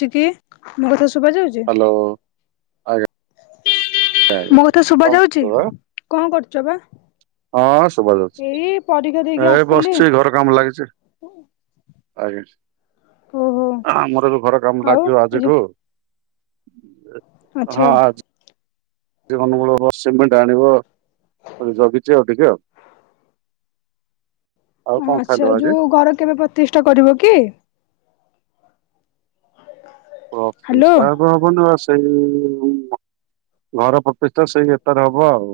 ଛି କି ମୋ କଥା ଶୁଭା ଯାଉଛି? ହ୍ୟାଲୋ ଆଜ୍ଞା। ଆଜ୍ଞା ମୋ କଥା ଶୁଭା ଯାଉଛି? କୁହନ୍ତୁ। କଣ କରୁଛ ବା? ହଁ ଏଇ ପରୀକ୍ଷା ସୁବାଯାଉଛି ଦେଇକି ଏ ଆସିଲି ବସିଛି ଘର କାମ ଲାଗିଛି। ଆଜ୍ଞା ଓହୋ ଆମର ବି ଘର କାମ ଆଉ ଲାଗିବ ଆଜି ଆଜିଠୁ। ଆଚ୍ଛା ହଁ ଆଚ୍ଛ ସେ ଅନୁଗୁଳରୁ ସିମେଣ୍ଟ ଆଣିବ। ଜଗିଛି ଆଉ ଟିକେ ଆଉ। [inaudible] ଖାଇଲ ଆଚ୍ଛା ଆଜି? ଯୋଉ ଘର କେବେ ପ୍ରତିଷ୍ଠା କରିବ କି? ହ୍ୟାଲୋ ପ୍ରତିଷ୍ଠା ହବ ହବ ନା ସେଇ ଘର ପ୍ରତିଷ୍ଠା ସେଇ ଏତାରେ ହବ ଆଉ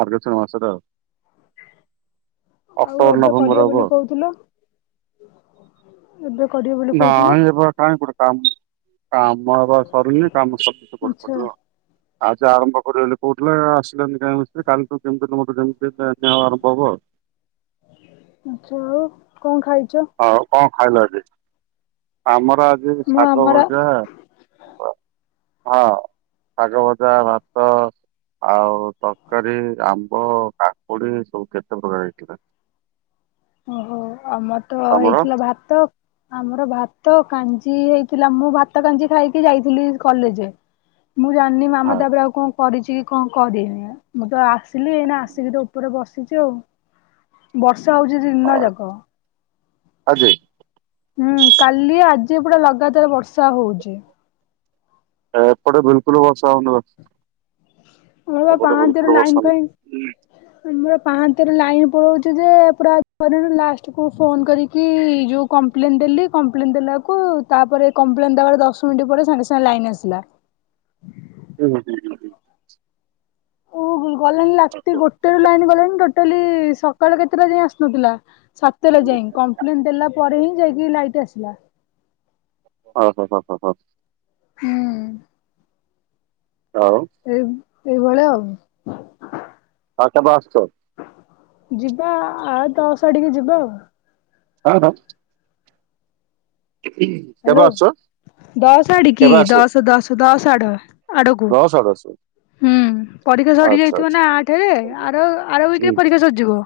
ମାର୍ଗଶିର ମାସରେ ଆଉ। [inaudible] ଆଉ ଏବେ ନଭେମ୍ବର କରିବ ହବ। ବୋଲି କହୁଥିଲ ଏବେ କରିବ ବୋଲି ନାଇଁ କହୁଥିଲ ହେବ କାଇଁ କରେ କାମ୍ କାମ ଏବା ସରୁନି କାମ ସ [unintelligible] ଆଚ୍ଛା ପଡିବ ଆଜି ଆରମ୍ଭ କରିବେଲି କହୁଥିଲେ ଆସିଲେନି କାହିଁ ମିସ୍ତ୍ରୀ କାଲି ତୁ ଯେମିତି ହେଲେ ମତେ ଜେମ୍ ପେ ପେ ପେ ହେବା ଆରମ୍ଭ ହେବ। ଆଚ୍ଛା ଆଉ କଣ ଖାଇଚ? ଖାଇଲ ଆଜି? ଆମର ଆଜି ମୁଁ ଶାଗ ଆମର ଭଜା ହଁ ସାଗ ଭଜା ଭାତ ଆଉ ତରକାରୀ ଆମ୍ବ କାକୁଡି ସବୁ କେତେ ପ୍ରକାର ହେଇଥିଲା। [inaudible] ଓହୋ ଆମର ତ ତମର ହେଇଥିଲା ଭାତ ଆମର ଭା ତ କାଞ୍ଜି ହେଇଥିଲା। ମୁଁ ଭାତ କାଞ୍ଜି ଖାଇକି ଯାଇଥିଲି କଲେଜ। ମୁଁ ଜାଣିନି ହଁ ମାମା ତାପରେ ଆଉ କଣ କରିଛି କି କଣ କରିନି। ମୁଁ ତ ଆସିଲି ଏନା ଆସିକି ତ ଉପରେ ବସି ସିଚି ଆଉ ବର୍ଷା ହଉଛି ଦିନ ହଁ। ଯାକ। ଆଜି? ହୁଁ କାଲି ଆଜି ପୁରା ଲଗାତାର ବର୍ଷା ହଉଚି। ଏପଟେ ବିଲକୁଲ ଵର୍ଷା ହେଉନି ତ। ଆମର ବା ପାହାନ୍ତିଆରୁ ଲାଇନ ଫାଇନ୍ ଆମର ପାହାନ୍ତିଆରୁ ଲାଇନ୍ ଫାଇ ହୋଉଛି ଯେ ପୁରା [unintelligible] ଲାଷ୍ଟକୁ ଫୋନ୍ କରିକି ଯେଉଁ କମ୍ପ୍ଲେନ୍ ଦେଲି କମ୍ପ୍ଲେନ୍ ଦେଲା ତାକୁ ତାପରେ କମ୍ପ୍ଲେନ ଦବାର ଦଶ ମିନିଟ ପରେ ସାଙ୍ଗେ ସାଙ୍ଗେ ଲାଇନ ଆସିଲା। ହୁଁ ହ ହୁଁ ହୁଁ ହ। ଓ ଗଲାଣି ରାତି ଗୋଟେ ରୁ ଲାଇନ୍ ଗଲାଣି ଟୋଟାଲି ସକାଳ କେତେଟା ଯାଇ ଆସୁନଥିଲା ସାତଟା ଯାଇ କପ୍ଲେନ ଦେଲା ପରେ ହିଁ ଯାଇକି ଲାଇଟ ଆସିଲା। ହ ହୋ ହଁ ହଁ ହଁ। ଆଉ ଏଇ ଏଇଭଳିଆ ଆଉ। ତାଟା ବାସଛ [unintelligible] ଯିବା ଆଉ ଦଶ ଟିକେ ଯିବା ଆଉ। ହଁ ହଁ। କେବେ ହାଲୋ ଆସୁଛ ଦଶ ସାଡି କି କେବେ ଆସିବ ଦଶ ଦଶ ଦଶ ସାଡ ଦଶ ଆଡ଼କୁ ଆସିବେ। ହୁଁ ପରୀକ୍ଷା ସରି ଯାଇଥିବ ନା ଆଠରେ ଆର ଆର ୱିକ ରେ ପରୀକ୍ଷା ସରିଯିବ।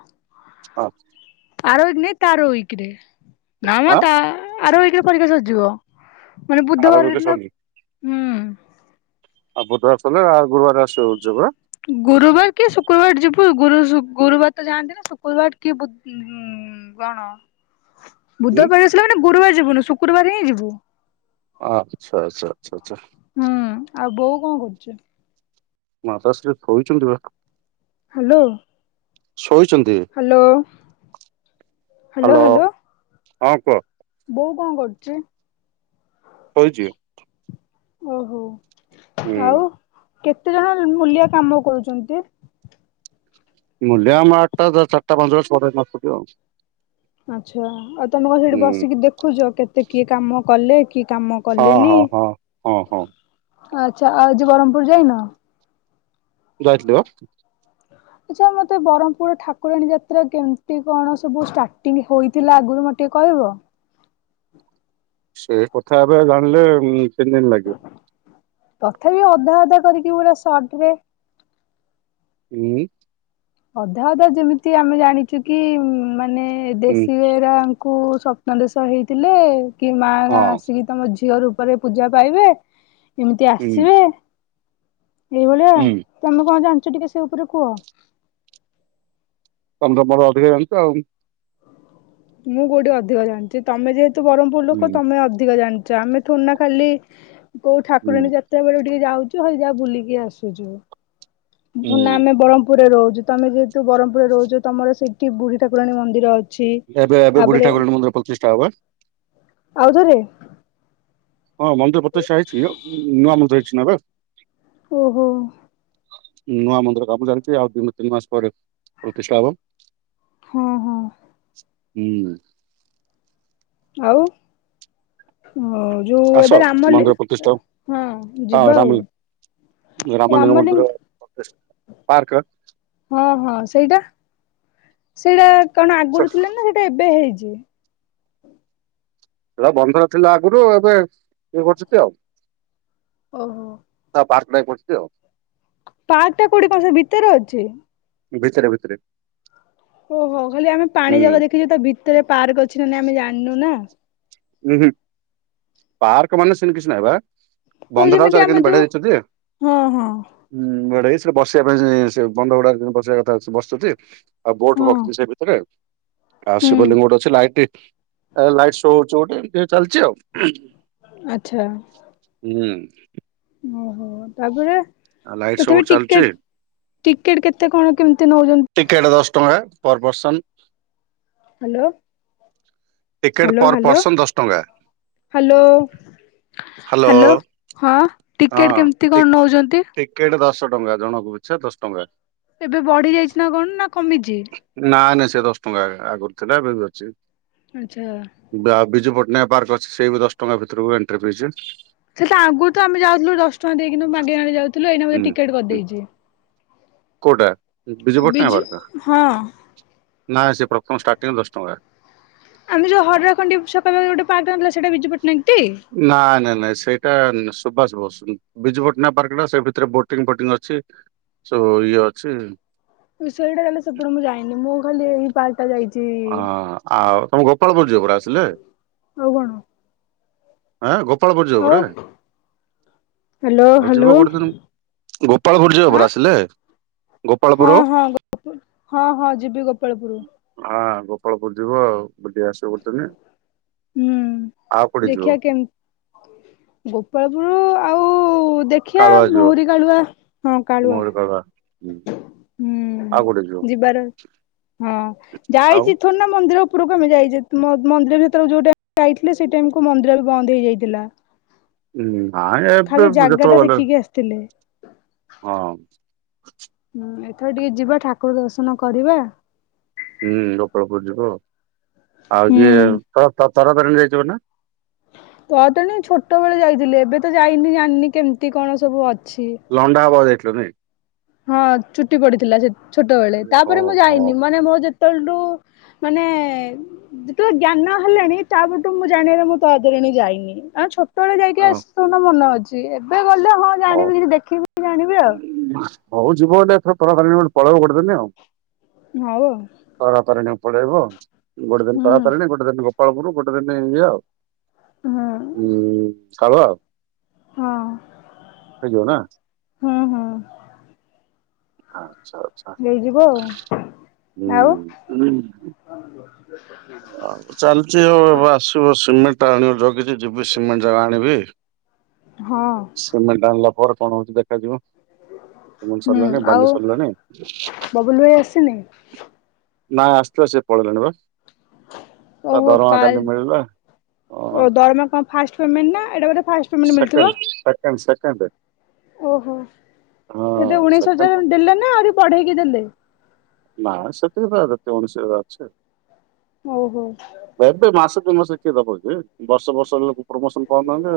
ହଁ। ଆରକ ନ ତାରକରେ ନା ତ ଆରକରେ ପରୀକ୍ଷା ସରିଯିବ। ମାନେ ବୁଧବାର ଦିନ ହୁଁ। ଆଉ ଭଦ୍ରକ ସଲେ ଆଉ ଗୁରୁବାର ଆସିବ [unintelligible] ଗୁରୁବାର କି ଶୁକ୍ରବାର ଯିବୁ ଗୁରୁ ଗୁରୁବାର ତ ଯାଆନ୍ତି ନି ଶୁକ୍ରବାର କି ବୁ ହୁଁ କଣ ହୁଁ ବୁଧବାର ଆସିଲେ ମାନେ ଗୁରୁବାର ଯିବୁନି ଶୁକ୍ରବାର ହିଁ ଯିବୁ। ଆଚ୍ଛା ଆଚ୍ଛା ଆଚ୍ଛା ଆଚ୍ଛା। ହୁଁ ଆଉ ବୋଉ କଣ କରୁଚି? ମାତା ଶ୍ରୀ ଥୋଇଛନ୍ତି ପା। ହାଲୋ। ଶୋଇ ହାଲୋ ହାଲୋ ହ୍ୟାଲୋ ହାଲୋ। ହଁ କୁହ। ବୋଉ କଣ କରୁଚି? ଶୋଇଛି? ଓହୋ। ହୁଁ। ଆଉ କେତେ ଜଣ ମୂଲିଆ କାମ କରୁଛନ୍ତି? ମୂଲିଆ ଆମ ଆଡେ ତ ଆଠଟା ଚାରିଟା ପାଞ୍ଚଟା ଆଉ ଆଚ୍ଛା ଆଉ ତମେ କଣ ସେଠି ହୁଁ ବସିକି ଦେଖୁଛ କେତେ କିଏ କାମ କଲେ କି କାମ ହଁ କଲେନି ହଁ ହଁ ହଁ ହଁ ଆଚ୍ଛା ଆଉ ଆଜି ବ୍ରମପୁର ଯାଇନ? ଯାଇଥିଲେ ପା? ଆଚ୍ଛା ମତେ ବ୍ରହ୍ମପୁର ଠାକୁରାଣୀ ଯାତ୍ରା କେମିତି କଣ ସବୁ ଷ୍ଟାର୍ଟିଂ ହେଇଥିଲା ଆଗରୁ ମତେ ଟିକେ କହିବ। ସେ କଥା ଏବେ ଜାଣିଲେ ତିନି ଦିନ ଲାଗିବ। ତଥାପି ଅଧା ଅଧା କରିକି ପୁରା ସଟ ରେ ହୁଁ? ଅଧା ଅଧା ଯେମିତି ଆମେ ଜାଣିଛୁ କି ମାନେ ହୁଁ ଦେଶୀ ଗାଈର କୁ ସ୍ଵପ୍ନ ଦେଶ ହେଇଥିଲେ କି ମା ଗାଁ ହଁ ଆସିକି ତମ ଝିଅ ର ପରେ ପୂଜା ପାଇବେ ଏମିତି ହୁଁ ଆସିବେ ଏଇଭଳିଆ ହୁଁ ତମେ କଣ ଜାଣିଛ ଟିକେ ସେ ଉପରେ କୁହ? ତମେ ପା ମୋ ଠୁ ଅଧିକା ଜାଣିଛ ଆଉ ମୁଁ କୋଉଠି ଅଧିକ ଜାଣିଛି ତମେ ଯେହେତୁ ବ୍ରହ୍ମପୁର ଲୋକ ତମେ ଅଧିକ ଜାଣି ଆଚ୍ଛା ଆମେ ଥୋଡିନା ଖାଲି କୋଉ ଠାକୁରାଣୀ ହୁଁ ଯାତ୍ରା ବେଳେ ଟିକେ ଯାଉ ଚୁ ଆଉ ଯାହା ବୁଲିକି ଆସୁଛୁ ନା ଆମେ ହୁଁ ବ୍ର୍ମପୁରରେ ରହୁଛୁ। ତମେ ଯେହେତୁ ବ୍ରହ୍ମପୁରରେ ରହୁଛ ତମର ସେଠି ବୁଢୀ ଠାକୁରାୀ ମନ୍ଦିର ଅଛି। ଅଛି ଏବେ ଏବେ ବୁଢୀ ତାପରେ ଠାକୁରାଣୀ ମନ୍ଦିର ପ୍ରତିଷ୍ଠା ହବ ଆଉଥରେ ହଁ ମନ୍ଦିର ପ୍ରତିଷ୍ଠା ହେଇଛି ନୂଆ ମନ୍ଦିର ହେଇଛି ନା ଏବେ। ଓହୋ। ନୂଆ ମନ୍ଦିର କାମ ଚାଲିଛି ଆଉ ଦି ତିନି ମାସ ପରେ ପ୍ରତିଷ୍ଠା ହବ। ହୁଁ ହୁଁ ହୁଁ ଆଉ ହ ଯୋଉ ଆସ ଏବେ ରାମଲି, ମନ୍ଦିର ପ୍ରତିଷ୍ଠା ହବ। ହଁ ହଁ ଯିବା ରାମ ଆଉ ରାମଲିଙ୍ଗ ମନ୍ଦିର ପାର୍କ ହଁ ହଁ ସେଇଟା ସେଇଟା କଣ ଆଗରୁ ଥିଲା ନା ସେଇଟା ଏବେ ହେଇ [unintelligible] ସେଟା [unintelligible] ଥିଲା ଆଗରୁ ଏବେ ଇଏ କରୁଛନ୍ତି ଆଉ ଓହୋ ତା ପାର୍କ ନାଇଁ କରୁଚି ଆଉ ପାର୍କ କୋଉଠି ଅଛି ଭିତରେ ଅଛି? ଭିତରେ ଭିତରେ ଓହୋ ଖାଲି ଆମେ ପାଣି ହୁଁ ଜାଗା ଦେଖିଛୁ ତା ଭିତରେ ପାର୍କ ଅଛି ନା ନାହିଁ ଆମେ ଜାଣିନୁ ନା। ଉୁଁ ହୁଁ ପାର୍କ ମାନେ ସେମିତି କିଛି ନାହିଁ ବା ହଉ ବନ୍ଧ ଟାକୁ ଯେମିତି ଆମେ ଚାରିପଟେ ବେଢ ଯୋଉ ଦେଇଛନ୍ତି ହଁ ହଁ ସେଠି ବସିବା ପାଇଁ ସେ ବନ୍ଧ ହୁଡାରେ ବସିବା କଥା ବସୁଛନ୍ତି ଆଉ ବୋଟ ହଁ ରଖୁଛି ସେ ଭିତରେ ଆଉ ହୁଁ ଶିବଲିଙ୍ଗ ଗୋଟେ ଅଛି, ଲାଇଟ୍ ଲାଇଟ ଶୋ ହଉଛି ଗୋଟେ ଏମିତି ଚାଲିଛି ଆଉ ଆଛା ହୁଁ ଓହୋ ତାପରେ ଆଉ ଲାଇଟ ଶୋ ତଥାପି ଗୋଟେ ଚାଲିଛି ଟିକେଟ, ଟିକେଟ କେତେ କଣ କେମିତି? ନଉଛନ୍ତି? ଟିକେଟ ଦଶ ଟଙ୍କା per person. Hello ticket hello per hello person ଦଶ ଟଙ୍କା। ହାଲୋ ହ୍ୟାଲୋ ହାଲୋ ହଁ ହଁ ଟିକେଟ କେମିତି ଟି କଣ ନଉଛନ୍ତି? ଟିକେଟ ଦଶ ଟଙ୍କା ଜଣଙ୍କୁ ପିଛା ଦଶ ଟଙ୍କା। ଏବେ ବଢି ଯାଇଛି ନା କଣ ନା କମିଚି। ନା ନାଇଁ ସେ ଦଶ ଟଙ୍କା ଆଗରୁ ଥିଲା, ଏବେ ବି ଅଛି ଆଚ୍ଛା। ଆଉ ବିଜୁ ପଟ [unintelligible] ପାର୍କ ଅଛି ସେଇ ବି ଦଶ ଟଙ୍କା ଭିତରକୁ ଏଣ୍ଟ୍ରି ଫିସ। ସେଟା ଆଗରୁ ତ ଆମେ ଯାଉଥିଲୁ ଦଶ ଟଙ୍କା ଦେଇକି ମାଗି ମାଗି ଯାଉଥିଲୁ ଏଇନା ବୋଧେ ଟିକେଟ୍ କରିଦେଇଛି। କଉଟା ବିଜୁପଟ୍ଟନାୟକ ବିଜୁ ପାର୍କ ଟା ହଁ ନା ସେ ପ୍ରଥମ ଷ୍ଟାର୍ଟିଂରୁ ଦଶ ଟଙ୍କା। ଆମେ ଯଉ ହଡରା ଖଣ୍ଡି ସକାଳେ ଗୋଟେ ପାର୍କ ରୁ ଆଣିଥିଲେ, ସେଟା ବିଜୁପ ନାଇ ନାଇ ନାଇଁ ସେଇଟା ସୁଭାଷ ବୋଷ ବିଜୁ ପଟନାୟକ ପାର୍କ ଟା ସେ ଭିତରେ ବୋଟିଂ ଫୋଟିଂ ଅଛି। ସୋ ଇଏ ଅଛି ସେଇଟା ଗଲେ ସେପଟେ ମୁଁ ଯାଇନି ମୁଁ ଖାଲି ଏଇ ପାର୍କ ଟା ଯାଇଛି ହଁ ଆଉ ତମେ ଗୋପାଳପୁର ଯିବ ପରା ଆସିଲେ। ଆଉ କଣ? ହଁ ଗୋପାଳପୁର ଯିବ ଆଉ ପରା। ହ୍ୟାଲୋ ହଉ ହ୍ୟାଲୋ ଯିବ ଗୋଟେ ଦିନ, ଗୋପାଳ ପୁରୁ ଯିବ ଆଁ ପରା ଆସିଲେ। ହଁ ଗୋପାଳପୁର। ହଁ ହଁ ହଁ ଯିବି ଗୋପାଳପୁରୁ। ହଁ ଗୋପାଳପୁର ଯିବୁ ଆଉ ବୁଲି ଆସିବ ତମେ, ହୁଁ। ଆଉ କୁଆଡେ ଯିବ? ଗୋପାଳପୁରୁ ଆଉ ଦେଖିଆ କାଳୁଆ ଯିବ। ମହୁରି କାଳୁଆ ହଁ କାଳୁଆ। ମୋର ହୁଁ ହୁଁ ଆଉ କୋଉଠି ଯିବ ଯିବାର, ହଁ ଆଉ ଯାଇଛି ଥରେ ନା ମନ୍ଦିର ଉପରକୁଆମେ ଯାଇଚେ ମନ୍ଦିର ଭିତରକୁ ଯୋଉଟାଇମ୍ ରେ ଯାଇଥିଲେ, ସେଇ ଟାଇମ କୁ ମନ୍ଦିର ବି ବନ୍ଦ ହେଇଯାଇଥିଲା। ହଁ ନାଇଁ ଖାଲି ଏବେ ଜାଗା ଯେତେ ଟା ବେଳେ ଗଲେ, ଦେଖିକି ଆସିଥିଲେ। ହଁ ହୁଁ ଏଥର ଟିକେ ଯିବା ଠାକୁର ଦର୍ଶନ କରିବା। ହୁଁ ଗୋପାଳପୁର ଯିବ ଆଉ ଏ ହୁଁ। ତ ତାରା ତାରିଣୀ ଯାଇଚ ନା? ତ ତଣ ଛୋଟ ବେଳେ ଯାଇଥିଲି ଏବେ ତ ଯାଇନି ଜାଣିନି କେମିତି କଣ ସବୁ ଅ ଲଣ୍ଡା ହବାକୁ ଯାଇଥିଲୁ ନାଇ। ହଁ ଚୁଟି ପଡିଥିଲା ଛୋଟବେେଳେ, ଓହୋ ତାପରେ ମୁଁ ଯାଇନି, ହଁ ମାନେ ମୋ ଯେତେବେଳଠୁ ମାନେ ଯେତେବେଳେ ଜ୍ଞାନ ହେଲାଣି ତାପରଠୁ ମୁଁ ଜାଣିବାରେ ମୁଁ ତାରା ତାରିଣୀ ଯାଇନି ଆମେ ଛୋ ସେତେବେଳେ ଯାଇକି [inaudible] ନ ମନ ଅଛି ଏବେ ଗଲେ ହଁ ହଉ। ଜାଣିବି କି ଦେଖିବି ଜାଣିବି ଆଉ। ହଉ ଯିବ ଗୋଟେ ଏଥର ତାରା ତାରିଣୀ ଗୋଟେ ପଳେଇବ ଗୋଟେ ଦିନ ଆଉ। ହଉ ଆଉ। ତାରାତାରିଣୀ ପଳେଇବ ଗୋଟେ ଦିନ ହୁଁ ତରାତାରିଣୀ ଗୋଟେ ଦିନ ଗୋ ପାଳପୁରୁ ଗୋଟେ ଦିନ ଇଏ ଆଉ। ହୁଁ ଉଁ। କାମ ଆଉ [inaudible] ହଁଅଁ। ହେଇଯିବ ନା। ହଁ ନେଇଯିବ ଆଉ ନା ଆଉ। ହୁଁ ଚାଲିଛି ଆଉ ଏବେ ଆସିବ ସିମେଣ୍ଟ ଟା ଆଣିବ ଜଗିଛି ଯିବି ସିମେଣ୍ଟ ଟା ଆଣିବି। ଆଉ ହଁ। ସିମେଣ୍ଟ ଆାଣିଲା ପରେ କଣ ହଉଚି ଦେଖାଯିବ। ସିମେଣ୍ଟ ହୁଁ ସରିଲାଣି ଆଉ ବାଲି ସରିଲାଣି। ବବୁଲ ଭାଇ ଆସିନି? ନାଁ ଆସିଥିଲା ସେ ପଳେଇିଲାଣି ବା। ତା ଓହୋ ଦରମା କା କାଲି ମିଳିଲା ଅ ଓ ଦରମା କଣ ଫାଷ୍ଟ ପେମେଣ୍ଟ ନା ଏଟା ବୋଧେ ଫାଷ୍ଟ ପେମେଣ୍ଟ ମିଳିଥିବ? Second second second. ଓହୋ କେତେ ଉଣେଇଶ ସେକେଣ୍ଡ ହଜାର ଦେଲେ ନା ଆହୁରି ଵଢେଇକି ଦେଲେ। ନା ସେତିକି ତ କେତେ ଉଣିଶି ହଜାରେ ଅଛି। ଓହୋ ଏବେ ମାସ ଦୁଇ ମାସ କିଏ ଦଵକି ବର୍ଷ ବର୍ଷ ହେ ପ୍ରମୋସନ ପାଉନାହାନ୍ତି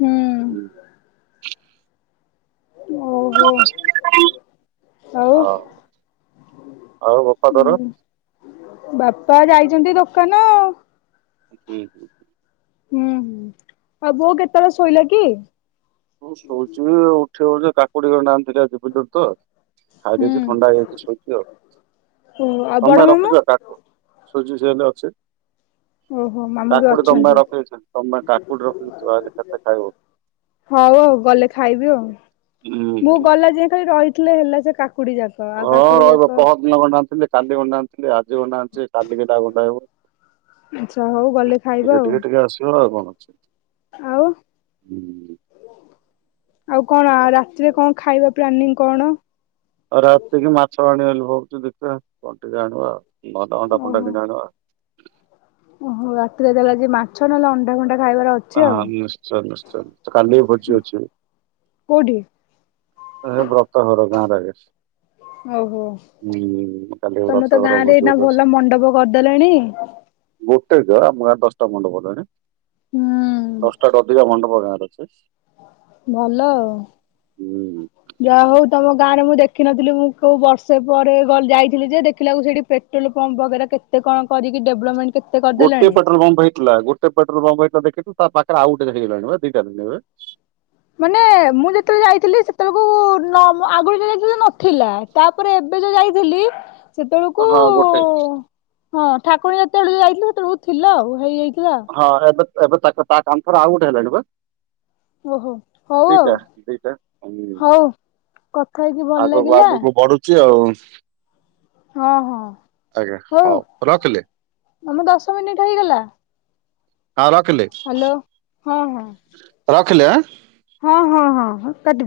ହୁଁ ଆଉ ଓହୋ [inaudible] ଆଉ ଆଉ ବୋପା ତୋର? ତ ଯାଇଛନ୍ତି ଦୋକାନ ଆଉ। [inaudible] ହୁଁ ହୁଁ ଆଉ ବୋଉ କେତେବେଳେ ଶୋଇଲା କି? କଉ ଶୋଉଛିି ଜେ ଉଠି ହଉଛି ଜେ କାକୁଡି ଗଣ୍ଡେ ଆ [inaudible] ତ ହୁଁ ଖାଇଦେଇଚି ଥଣ୍ଡା ହେଇଯାଇଚି ଶୋଇଚି ଆଉ। ଓ ଆଉ ବଡ କଣପେଇ ମାମୁଁ? ରଖିଛ ତାକୁ ସୁଜି ସେମିତି ଅଛି। ଓହୋ ମାମୁଁ ବି କାକୁଡି ତମପାଇଁ ଅଛନ୍ତି ରଖି ଦେଇଥିଲି ତମପାଇଁ କାକୁଡି ରଖିଦେଇଚି ତମେ ଆଇଲେ କାଟିକି ଖାଇଵ। [inaudible] ହଉ ହଉ ଗଲେ ଖାଇବି ଆଉ ମୁଁ ହୁଁ ଗଲା ଯେ ଖାଲି ରହିଥିଲେ ହେଲା ସେ କା ହଁ ରହିବ ପହରଦିନ ଦିନ ଗଣ୍ଡେ ଆଣିଥିଲି କାଲି ଗଣ୍ଡେଆଣିଥିଲି ଆଜି ଗଣ୍ଡେ ଆଣିଚି କାଲିକିହେଟା ଆଉ ାଇ ଆଚ୍ଛା ହଉ ଗଲେ ଖାଇବା ଟିକେ ଆଉ ଟିକେ ଟିକେ ଆସିବ ଆଉ କଣ? ଛ ଆଉ ହୁଁ। ଆଉ କଣ ରାତିରେ କଣ ଖାଇବା ପ୍ଲାନିଂ କଣ? ଆଉ ରାତିକି ମାଛ ଆଣିବାବୋଲି ଭାବୁଚି ଦେଖିବା କଣ ଟିକେ ଆଣିବା ଆଉ। ଭଦେ ଅଣ୍ଡା ଫଣ୍ଡା ଓହୋ। କିଛି ଆଣିବା ଆଉ। ଓହୋ ରାତିରେ ତାହେଲେ ଆଜି ମାଛ ନହେଲେ ଅଣ୍ଡା ଫଣ୍ଡା ଖାଇବାର ଅଛି ଆଉ ହଁ ନିଶ୍ଚୟ ନିଶ୍ଚୟୟ କାଲି ଭୋଜି ଅଛି। କୋଉଠି? ଏ ବ୍ରତ ଘର ଗାଁ [inaudible] ଓହୋ ତମେ ତ ବ୍ରତଘର ଗାଁରେ ଭୋଜି ଏଇନା ଭଲ ମଣ୍ଡପ କରିଦେଲଣି। ଗୋ ଏଇତ ଆମ ଗାଁରେ ଦଶଟା ମଣ୍ଡପ ହେଲାଣି ହୁଁ ଦଶଟାଠୁ ଅଧିକା ମଣ୍ଡପ ଗାଁରେ ଅଛି। ଭଲ ଆଉ ହୁଁ ଯାହା ହଉ ତମ ଗାଁ ମାନେ ମୁଁ ଦେଖିନଥିଲି ମୁଁ କୋଉ ବର୍ଷେ ପରେ ଗ ଯାଇଥିଲି ଯେ ଦେଖିଲାକୁ ସେଠି ପେଟ୍ରୋଲ ପମ୍ପ ବଗେରା କେତେ କ କଣ କରିକି ଡେଭଲପମେଣ୍ଟ କେତେ ଗୋଟେ କରିଦେଲାଣି। ପେଟ୍ରୋଲପମ୍ପ ହେଇଥିଲା ଗୋଟେ ପେଟ୍ରୋଲପମ୍ପ ହେଇଥିଲା ଦେଖିଚୁ। ତା ପାଖରେ ଆଉ ଗୁଟେ ହେଇଗଲାଣି ବା ଦିଚାରି ଏବେ। ମାନେ ମୁଁ ଯେତେବେଳେ ଯାଇଥିଲି ସେତେବେଳକୁ ନ ଆଗରୁ ଯଉ ଯାଇଥିଲି ନଥିଲା ତାପରେ ଏ ଏବେ ଯୋଉ ଯାଇଥିଲି ସେତେବେଳକୁ ହଁ ଗୋଟେ ହଁ ଠାକୁର ଯେତେବେଳକୁ ଯାଇଥିଲ ସେତେବେଳକୁ ଥିଲା ଆଉ ହେଇଯାଇ ହଁ ଏବେ ଏବେ ତା ତା କାମ ଥର ଆଉ ଗୋଟେ ହେଲାଣି ପା। ଓହୋ ହଉ ଆଉ ଦିଇଟା ଦିଟା। ହଉ କଥା ହେଇକି ଭଲ ଆଗକୁ ଲାଗିଲା ଆଗକୁ ବଢୁଛି ଆଉ ହଁ ହଁ ଆଜ୍ଞା ହଉ ରଖିଲି ଆମ ଦଶ ମିନିଟ ହେଇଗଲା। ହଁ ରଖିଲି। ହ୍ୟାଲୋ ହଁ ହଁ। ଖିଲେ ଆଁ। ହଁ ହଁ ହଁ ହଁ କାଟି